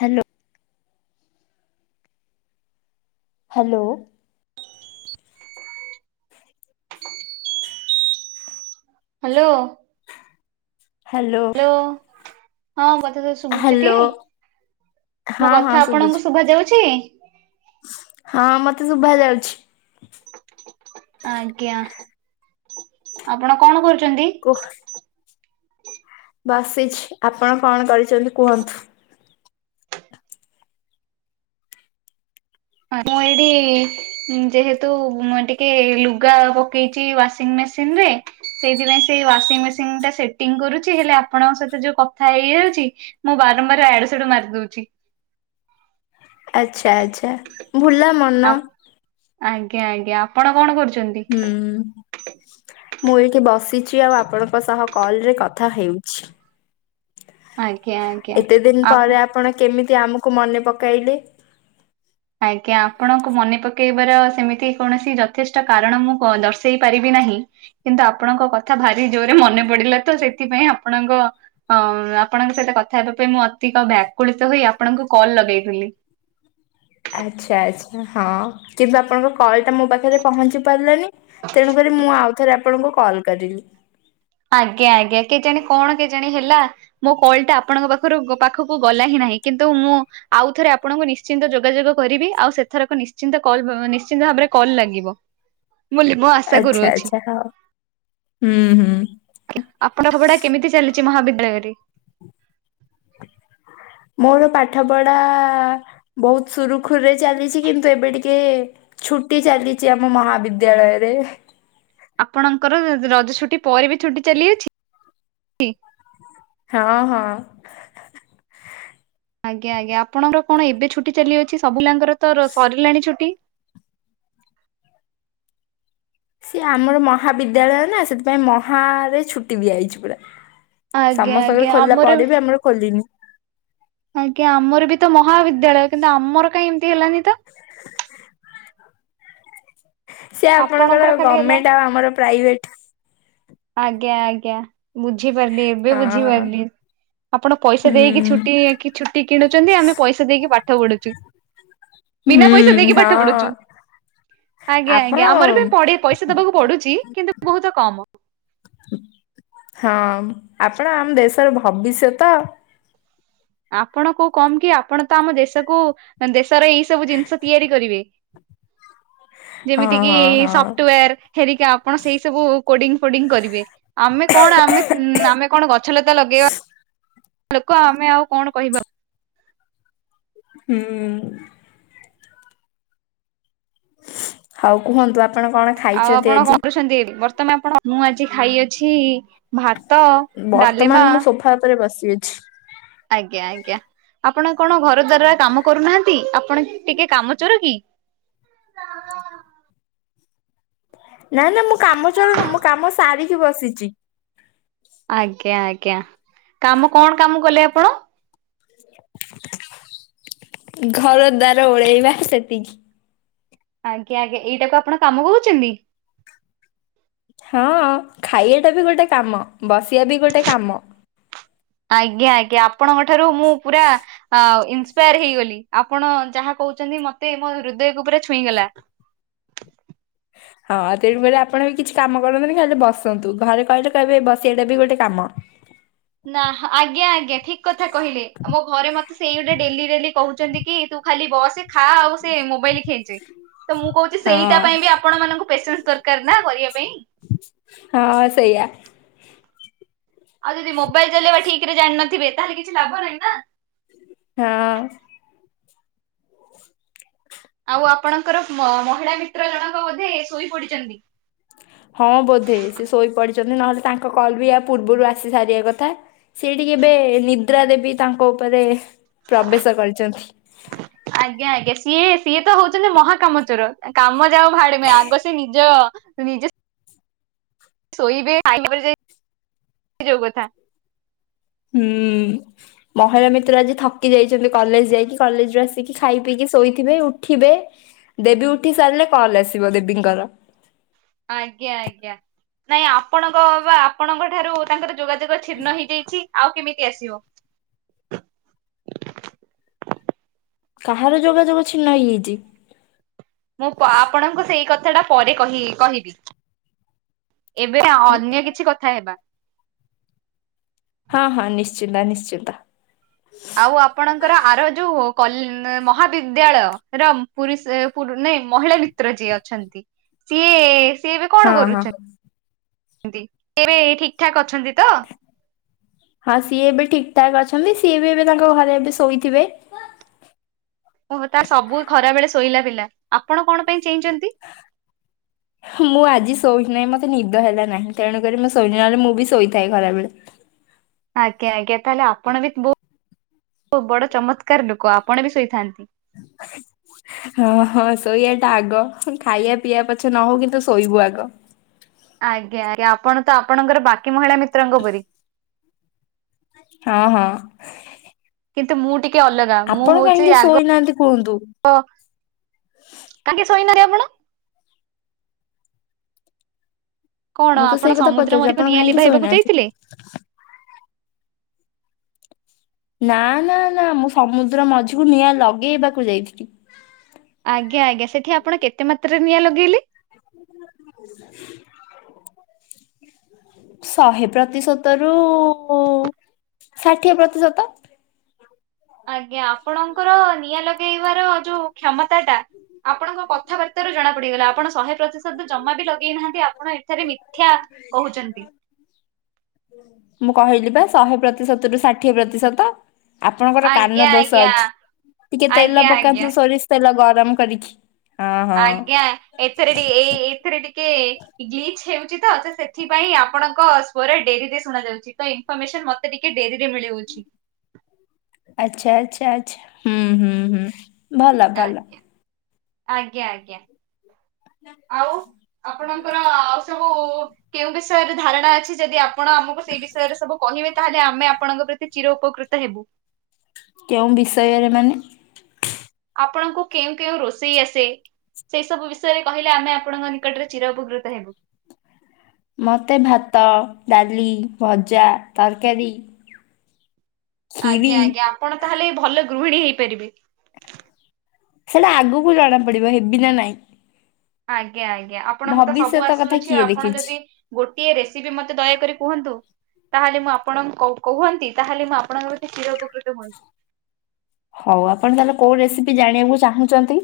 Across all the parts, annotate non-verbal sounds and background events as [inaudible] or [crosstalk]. Hello. Hello. Hello. Hello ହଁ କଥା ତ ଶୁ ଶୁଭୁଚିଟି ହ୍ୟାଲୋ ମୋ ହଁ ହଁ କଥା ଶୁଭୁଛି ଆପଣଙ୍କୁ ଶୁଭା ଯାଉଛି? ହଁ ମତେ ଶୁଭା ଯାଉଛି। ଆଜ୍ଞା ଆପଣ କଣ କରୁଛନ୍ତି? ଓହ। ବସିଛି ଆପଣ କଣ କରୁଛନ୍ତି କୁହନ୍ତୁ? ହ ମୁଁ ଏଇଠି ଉଁ ଯେହେତୁ ମୁଁ ଟିକେ ଲୁଗା ପକେଇଚି ୱାସିଂ ମେସିନରେ ସେଇଥିପାଇଁ ସେଇ ୱାସିଂ ମେସିଙ୍ଗଟା ସେଟିଂ କରୁଛି ହେଲେ ଆପଣଙ୍କ ସହିତ ଯୋଉ କଥା ହେଇଯାଉଛି ମୁଁ ବାରମ୍ବାର ୟାଡୁ ସେଆଡୁ ମାରି ଦଉଚି। ଆଚ୍ଛା ଆଚ୍ଛା ଭୁଲା ମନ। ଆପ- ଆଜ୍ଞା ଆଜ୍ଞା ଆପଣ କଣ କରୁଚନ୍ତି? ହୁଁ। ମୁଁ ଏଇଠି ବସିଚି ଆଉ ଆପଣଙ୍କ ସହ କଲରେ କଥା ହେଉଛି। ଆଜ୍ଞା ଆଜ୍ଞା। ଏତେ ଦିନ ଆପ ପରେ ଆପଣ କେମିତି ଆମକୁ ମନେ ପକାଇଲେ? ଆଜ୍ଞା, ଆପଣଙ୍କୁ ମନେ ପକେଇବାର ସେମିତି କୌଣସି ଯଥେଷ୍ଟ କାରଣ ମୁଁ କ ଦର୍ଶେଇ ପାରିବି ନାହିଁ କିନ୍ତୁ ଆପଣଙ୍କ କଥା ଭାରି ଜୋରେ ମନେ ପଡିଲା ତ ସେଥିପାଇଁ ଆପଣଙ୍କ ଅଁ ଅ ଆପଣଙ୍କ ସହିତ କଥା ହେବା ପାଇଁ ମୁଁ ଅତିିକ ବ୍ୟାକୁଳିତ ହୋଇ ଆପଣଙ୍କୁ କଲ୍ ଲଗେଇଦେଲି। ଆଚ୍ଛା ଆଚ୍ଛା ହଁ, କିନ୍ତୁ ଆପଣଙ୍କ କଲ୍ ଟା ମୋ ପାଖରେ ପହଞ୍ଚି ପାରିଲାନି। ତେଣୁକରି ମୁଁ ଆଉଥରେ ଆପଣଙ୍କୁ କଲ୍ କରିଲି। ଆଜ୍ଞା ଆଜ୍ଞା କେଜାଣି କଣ କେଜାଣି ହେଲା? ମୋ କଲ୍ ଟା ଆପଣଙ୍କ ପାଖରୁ ଗ୍ ପାଖକୁ ଗଲା ହିଁ ନାହିଁ, କିନ୍ତୁ ମୁଁ ଆଉଥରେ ଆପଣଙ୍କୁ ନିଶ୍ଚିନ୍ତ ଯୋଗାଯୋଗ କରିବି ଆଉ ସେଥରକ ନିଶ୍ଚିନ୍ତ କଲ୍ ଭ ନିଶ୍ଚିନ୍ତ ଭାବରେ କଲ୍ ଲାଗିବ। ମୁଁ ଲି ମୁଆ ଆଚ୍ଛା ଆଚ୍ଛା ହଉ ହୁଁ ହୁଁ। ଆଜ୍ଞା ଆପଣଙ୍କ ପଢ଼ା କେମିତି ଚାଲିଚି ମହାବିଦ୍ୟାଳୟରେ? ମୋର ପାଠ ପଢା ବହୁତ ସୁରୁଖୁରୁରେ ଚାଲିଛି, କିନ୍ତୁ ଏବେ ଟିକେ ଛୁଟି ଚାଲିଚି ଆମ ମହାବିଦ୍ୟାଳୟରେ। ଆପଣଙ୍କର ର ରଜ ଛୁଟି ପରେ ବି ଛୁଟି ଚାଲିଅଛି? ହଁ ହଁ। ଆଜ୍ଞା ଆଜ୍ଞା ଆପଣର କଣ ଏବେ ଛୁଟି ଚାଲିଅଛି ସବୁ ଲାଙ୍କର ତ ର ସରିଲାଣି ଛୁଟି? ସିଏ ଆମର ମହାବିଦ୍ୟାଳୟ ନା ସେଥିପାଇଁ ମହାଆରେ ଛୁଟି ଦିଆଇଚି ପୁରା। ଆଜ୍ଞା ସମସ୍ତଙ୍କର ଆଜ୍ଞା ଖୋଲିଲା ଆମର ପରେ ବି ଆମର ଖୋଲିନି। ଆଜ୍ଞା ଆମର ବି ତ ମହାବିଦ୍ୟାଳୟ କିନ୍ତୁ ଆମର କାଇଁ ଏମ୍ତି ହେଲାନି ତ? ସିଏ ଆପଣଙ୍କର ଆଉ ଖାଲି ହେଲା। ଗମେଣ୍ଟ ଆଉ ଆମର ପ୍ରାଇଭେଟ୍। ଆଜ୍ଞା ଆଜ୍ଞା ବୁଝିପାରିଲି ଏବେ ହଁ ହଁ ବୁଝିପାରିଲି। ଆପଣ ପଇସା ହୁଁ ଦେଇକି ଛୁଟି କି ଛୁଟି କିଣୁଚନ୍ତି ଆମେ ପଇସା ଦେଇକି ପାଠ ପଢୁଚୁ। ବିନା ପଇସା ହୁଁ ଦେଇକି ହଁ ପାଠ ପଢୁଚୁ। ଆପଣ ହଁ ପଇସା ଦବାକୁ ପଡୁଚି କିନ୍ତୁ ବୋହୁତ କମ। ହଁ ଆପଣ ଆମ ଦେଶର ଭବିଷ୍ୟତ। ଆପଣ କୋଉ କମ୍ କି ଆପଣ ତ ଆମ ଦେଶକୁ ଦେଶର ଏଇ ସବୁ ଜିନିଷ ତିଆରି କରିବେ। ହଁ ଯେମିତିକିି ହଁ ହଁ ସଫ୍ଟୱାର ହେରିକା ଆପଣ ସେଇ ସବୁଉ କୋଡିଙ୍ଗ ଫୋଡିଙ୍ଗ କରିବେ ଆମେ କଣ ଆମେ ଉଁ ଆମେ କଣ ଗଛ ଲତା ଲଗେଇବା ଲୋକ ଆମେ ଆଉ କଣ କହିବା? ହୁଁଉଁ। ଆଉ କୁହନ୍ତୁ ଆପଣ କଣ ଆଉ ଖାଇଛନ୍ତି ଆପଣ ଆଜି? କରୁଛନ୍ତି ବର୍ତ୍ତମାନ ଆପଣ ଭାତ, ଡାଲେମା ଥା ପରେ ବସି ଅଛି। ଆଜ୍ଞା ଆଜ୍ଞା ଆପଣ କଣ ଘର ଦ୍ୱାରରା କାମ କରୁନାହାନ୍ତି ଆପଣ ଟିକେ କାମ ଚୋର କି? [inaudible] ନାଁ ନାଁ ମୁଁ କାମ ଚୋର ନୁଁ ମୁଁ କାମ ସାରିକି ବସିଚି। ଆଜ୍ଞା ଆଜ୍ଞା କାମ କଣ କାମ କଲେ ଆପଣ? ଘର ଦ୍ବାର ଓଳେଇବା ସେତିକି। ଆଜ୍ଞା ଆଜ୍ଞା ଏଇଟାକୁ ଆପଣ କାମ କହୁଚନ୍ତି? ହଁ ଖାଇବା ଟା ବି ଗୋଟେ କାମ ବସିବା ବି ଗୋଟେ କାମ। ଆଜ୍ଞା ଆଜ୍ଞା ଆପଣଙ୍କ ଠାରୁ ମୁଁ ପୁରା ଇନ୍ସପାୟାର ହେଇଗଲି ଆ ପଣ ଯାହା କହୁଛନ୍ତି ମତେ ମୋ ହୃଦୟକୁ ପୁରା ଛୁଇଁଗଲା। ହଁ ତେଣୁ କଇଲେ ଆପଣ ବି କିଛି କାମ କରନ୍ତୁନି ଖାଲି ବସନ୍ତୁ। ଘରେ କହିଲେ କହିବେ ବସିବାଟା ବି ଗୋଟେ କାମ। ନା ଆଜ୍ଞା ଆଜ୍ଞା ଠିକ କଥା କହିଲେ ମୋ ଘରେ ମତେ ସେଇ ଗୋଟେ ଡେଲି ଡେଲି କହୁଛନ୍ତି କି ତୁ ଖାଲି ବସେ ଖା ଆଉ ସେ ମୋବାଇଲ ଖେଞ୍ଚେ ତ ମୁଁ କହୁଚି ହଁ ସେଇଟା ପାଇଁ ବି ଆ ପଣ ମାନଙ୍କୁ ପ୍ରେସେନ୍ସ ଦରକାର ନା କରିବା ପାଇଁ। ହଁ ସେଇଆ। ଆଉ ଯଦି ମୋବାଇଲ ଚଲେଇବା ଠିକ ରେ ଜାଣିିନଥିବେ ତାହେଲେ କିଛି ଲାଭ ନାହିଁ ନା। ହଁ। ଆଉ ଆପଣଙ୍କର ମ ମହିଳା ମିତ୍ର ଜଣକ ବୋଧେ ଶୋଇ ପଡିଚନ୍ତି। ହଁ ବୋଧେ ସେ ଶୋଇ ପଡିଚନ୍ତି ନହେଲେ ତାଙ୍କ କଲ୍ ବି ଆ ପୂର୍ବରୁ ଆସି ସାରିବା କଥା। ସିଏ ଟିକେ ଏବେ ନିଦ୍ରା ଦେବୀ ତାଙ୍କ ଉପରେ ପ୍ରବେଶ କରିଚନ୍ତି। ଆଜ୍ଞା ଆଜ୍ଞା ସିଏ ସିଏ ତ ହୋଉଚନ୍ତି ମହାକାମଚୋର। ଆ କାମ ଯାଉ ଭାଡେମେ ଆଗ ସେ ନିଜ ନିଜ ଶୋଇବେ [unintelligible] ଯୋଉ କଥା। ହୁଁ। ମହିଳା ମିତ୍ର ଆଜି ଥକି ଯାଇଚନ୍ତି କଲେଜ ଯାଇକି କଲେଜ୍‌ରୁ ଆସିକି ଖାଇ ପିଇକି ଶୋଇଥିବେ ଉଠିବେ ଦେବୀ ଉଠି ସାରିଲେ କଲ୍ ଆସିବ ଦେବୀଙ୍କର। ଆଜ୍ଞା ଆଜ୍ଞା ନାଇଁ ଆପଣଙ୍କ ବା ଆପଣଙ୍କ ଠାରୁ ତାଙ୍କର ଯୋଗାଯୋଗ ଛିନ୍ନ ହେଇଯାଇଛି ଆଉ କେମିତି ଆସିବ? କାହାର ଯୋଗାଯୋଗ ଛିନ୍ନ ହେଇଯାଇଚି? ମୁଁ ପା ଆପଣଙ୍କୁ ସେଇ କଥା ଟା ପରେ କହି କହିବି। ଏବେ ଅନ୍ୟ କିଛି କଥା ହେବା। ହଁ ହଁ ନିଶ୍ଚିନ୍ତ ନିଶ୍ଚିନ୍ତ। ଆଉ ଆପଣଙ୍କର ଆର ଯୋଉ କଲେ ମହାବିଦ୍ୟାଳୟ ର [unintelligible] ମହିଳାମି ତ୍ର ଯିଏ ଅଛନ୍ତି ସିଏ ସି ଏବେ ହଁ କଣ ହଁ କରୁଛ ନ୍ତି, ସିଏ ଏବେ ଠିକ୍ ଠାକ୍ ଅଛନ୍ତି ତ? ହଁ, ସିଏ ଏବେ ଠିକ୍ ଠାକ୍ ଅଛନ୍ତି। ସିଏ ବି ଏବେ ତାଙ୍କ ଘରେ ଏବେ ଶୋଇଥିବେ। ଓହୋ! ତା ସବୁ ଖରା ବେଳେ ଶୋଇଲା ପିଲା, ଆପଣ କଣ ପାଇଁ ଚେଇଁଚନ୍ତି? [unintelligible] ମୁଁ ଆଜି ଶୋଇବି ନାହିଁ, ମତେ ନିଦ ହେଲା ନାହିଁ। ତେଣୁକରି ମୁଁ ଶୋଇନି ନହେଲେ, ମୁଁ ବି ଶୋଇଥାଏ ଖରାବେଳେ। ଆଜ୍ଞା, ଆଜ୍ଞା, ତାହେଲେ ଆପଣ ବି ବହୁ ବଡ ଚମତ୍କାର ଲୋକ ଆପଣ ବି ଶୋଇଥାନ୍ତି। [unintelligible] ହଁ, ହଁ, ଶୋଇଆ ଟା ଆଗ। ଖାଇବା ପିଆ ପଛେ ନ ହଉ। କିନ୍ତୁ ଶୋଇବୁ ଆଗ। ଆଜ୍ଞା, ଆଜ୍ଞା, ଆପଣ ତ ଆପଣଙ୍କର ବାକି ମହିଳା ମିତ୍ରଙ୍କ ପରି। ହଁ ହଁ। କିନ୍ତୁ ମୁଁ ଟିକେ ଅଲଗ୍ ଆପଣ କାହିଁକି ଶୋଇନାହାଁନ୍ତି କୁହନ୍ତୁ। ଅ, କାହିଁକି ଶୋଇ ନାହାଁନ୍ତି ଆପଣ? କଣ ମୁଁ ତ ସେଇ ଆପଣ କଥା ସମୁଦ୍ର ପଚାରୁଛି ମଝିକୁ ଆପଣ ନିଆଁ କାହିଁକି ଲିଭାଇବାକୁ ଶୋଇନାହାନ୍ତି? ଯାଇଥିଲେ? ନା, ନା, ନା, ମୁଁ ସମୁଦ୍ର ମଝିକୁ ନିଆଁ ଲଗେଇବାକୁ ଯାଇଥିଲି। ଆଜ୍ଞା ଆଜ୍ଞା, ସେଠି ଆପଣ କେତେ ମାତ୍ରାରେ ନିଆଁ ଲଗେଇଲେ? [unintelligible] ଶହେ ପ୍ରତିଶତ ରୁ ଷାଠିଏ ପ୍ରତିଶତ। ଆଜ୍ଞା, ଆପଣଙ୍କର ନିଆଁ ଲଗେଇବାର ଯୋଉ କ୍ଷମତା ଟା ଆପଣଙ୍କ କଥାବାର୍ତ୍ତାରୁ ଜଣା ପଡିଗଲା। ଆପଣ ଶହେ ପ୍ରତିଶତ ଜମା ବି ଲଗେଇନାହାଁନ୍ତି। ଆପଣ ଏଠାରେ ମି ଥ୍ୟା କହୁଚନ୍ତି। ମୁଁ କହିଲି ବା ଶହେ ପ୍ରତିଶତ ରୁ ଷାଠିଏ ପ୍ରତିଶତ। ଆପଣଙ୍କର ଆଜ୍ଞା କାନ ଦୋଷ ଆଜ୍ଞା ଅଛି। ଟିକେ ଆଜ୍ଞା ତେଲ ଆଜ୍ଞା ପକାନ୍ତୁ, ସୋରିଷ ତେଲ ଗରମ କରିକି। ହଁ ହଁ ଆଜ୍ଞା, ଏଥରେ ଟିକେ ଏଇ ଏଥିରେ ଟିକେ ଗ୍ଲିଚ୍ ହେଉଛି ତ, ସେ ସେଥିପାଇଁ ଆପଣଙ୍କ ସ୍ଵର ଡେରିରେ ଶୁଣା ଯାଉଛି। ତ ଇ ଫରମେସନ୍ ମତେ ଟିକେ ଡେରିରେ ମିଳୁଛି। ଆଚ୍ଛା, ଆଚ୍ଛା, ଆଚ୍ଛା, ହୁଁ ହୁଁ ହୁଁ। ଭଲ ଭଲ ଆଜ୍ଞା, ଆଜ୍ଞା, ଆଜ୍ଞା ଆଉ। ଆପଣଙ୍କର ଆଉ ସବୁ କେଉଁ ବିଷୟରେ ଧାରଣା ଅଛି। ଯଦି ଆପଣ ଆମକୁ ସେଇ ବିଷୟରେ ସବୁ କହିବେ, ତାହେଲେ ଆମେ ଆପଣଙ୍କ ପ୍ରତି ଚିର ଉପକୃତ ହେବୁ। କେଉଁ ବିଷୟରେ ମାନେ ଆପଣଙ୍କୁ କେଉଁ କେଉଁ ରୋଷେଇ ଆସେ? ସେଇ ସବୁ ବିଷୟରେ କହିଲେ ଆମେ ଆପଣଙ୍କ ନିକଟରେ ଚିର ଉପକୃତ ହେବୁ। ମୋତେ ଭାତ, ଡାଲି, ଭଜା, ତରକାରୀ ଆଜ୍ଞା, ଖିରି ଆଜ୍ଞା, ଆପଣ ତାହେଲେ ଭଲ ଗୃହିଣୀ ହେଇପାରିବେ। ସେଇଟା ଆଗକୁ ଜଣାପଡ଼ିବ ହେବି ନା ନାଇଁ! ଆଜ୍ଞା, ଆଜ୍ଞା, ଆପଣଙ୍କୁ ତ ସବୁ ଭବିଷ୍ୟତ କଥା ଆସୁଅଛି। ଆଉ କିଏ ଆପଣ ଦେଖିଛି। ଯଦି ଗୋଟିଏ ରେସିପି ମୋତେ ଦୟାକରି କୁହନ୍ତୁ। ତାହେଲେ ମୁଁ ଆପଣଙ୍କୁ କୌ କୁହନ୍ତି, ତାହେଲେ ମୁଁ ଆପଣଙ୍କ ପ୍ରତି ଚିର ଉପକୃତ ହୁଅନ୍ତି। ହଉ, ଆପଣ ତାହେଲେ କୋଉ ରେସିପି ଜାଣିବାକୁ ଚାହୁଁଛନ୍ତି?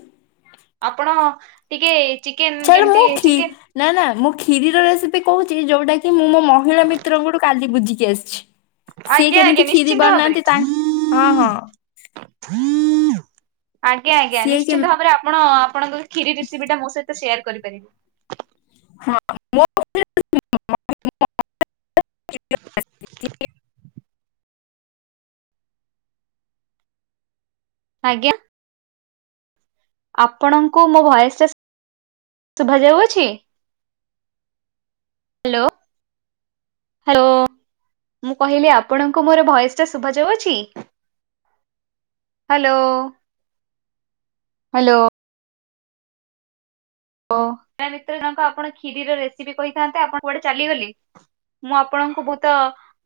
ଆପଣ ଟିକେ, ଚିକେନ୍ ଚାଲ ମୁଁ କେମତି ଖି ଚିକେନ୍ ନା, ନା, ମୁଁ ଖିରିର ରେସିପି କହୁଛି, ଯୋଉଟା କିି ମୁଁ ମୋ ମହିଳା ମିତ୍ରଙ୍କଠୁ କାଲି ବୁଝିକି ଆସିଛି। ସିଏ ଆଜ୍ଞା ଯେମିତି ଆଜ୍ଞା କ୍ଷିରୀ ନିଶ୍ଚିନ୍ତ ଭାବରେ। ବନାନ୍ତି, ତାଙ୍କ ହଁ ହଁ ଆଜ୍ଞା, ଆଜ୍ଞା, ସିଏ କେମ ନିଶ୍ଚିନ୍ତ ଭାବରେ ଆପଣ ଆପଣଙ୍କ ଖିରୀ ରିସିପି ଟା, ମୋ ସହିତ ସେୟାର କରିପାରିବେ। [inaudible] [inaudible] ଆଜ୍ଞା। ଆପଣଙ୍କୁ ମୋ ଭଏସ ଟା ଶୁଭାଯାଉଅଛି? Hello hello. ମୁଁ କହିଲି ଆପଣଙ୍କୁ ମୋର ଭଏସ ଟା ଶୁଭାଯାଉଅଛି? Hello hello. ଓ [unintelligible] ଆପଣ କ୍ଷୀରିର ରେସିପି କହିଥାନ୍ତେ ଆପଣ କୁଆଡ଼େ ଚାଲିଗଲେ? ମୁଁ ଆପଣଙ୍କୁ ବହୁତ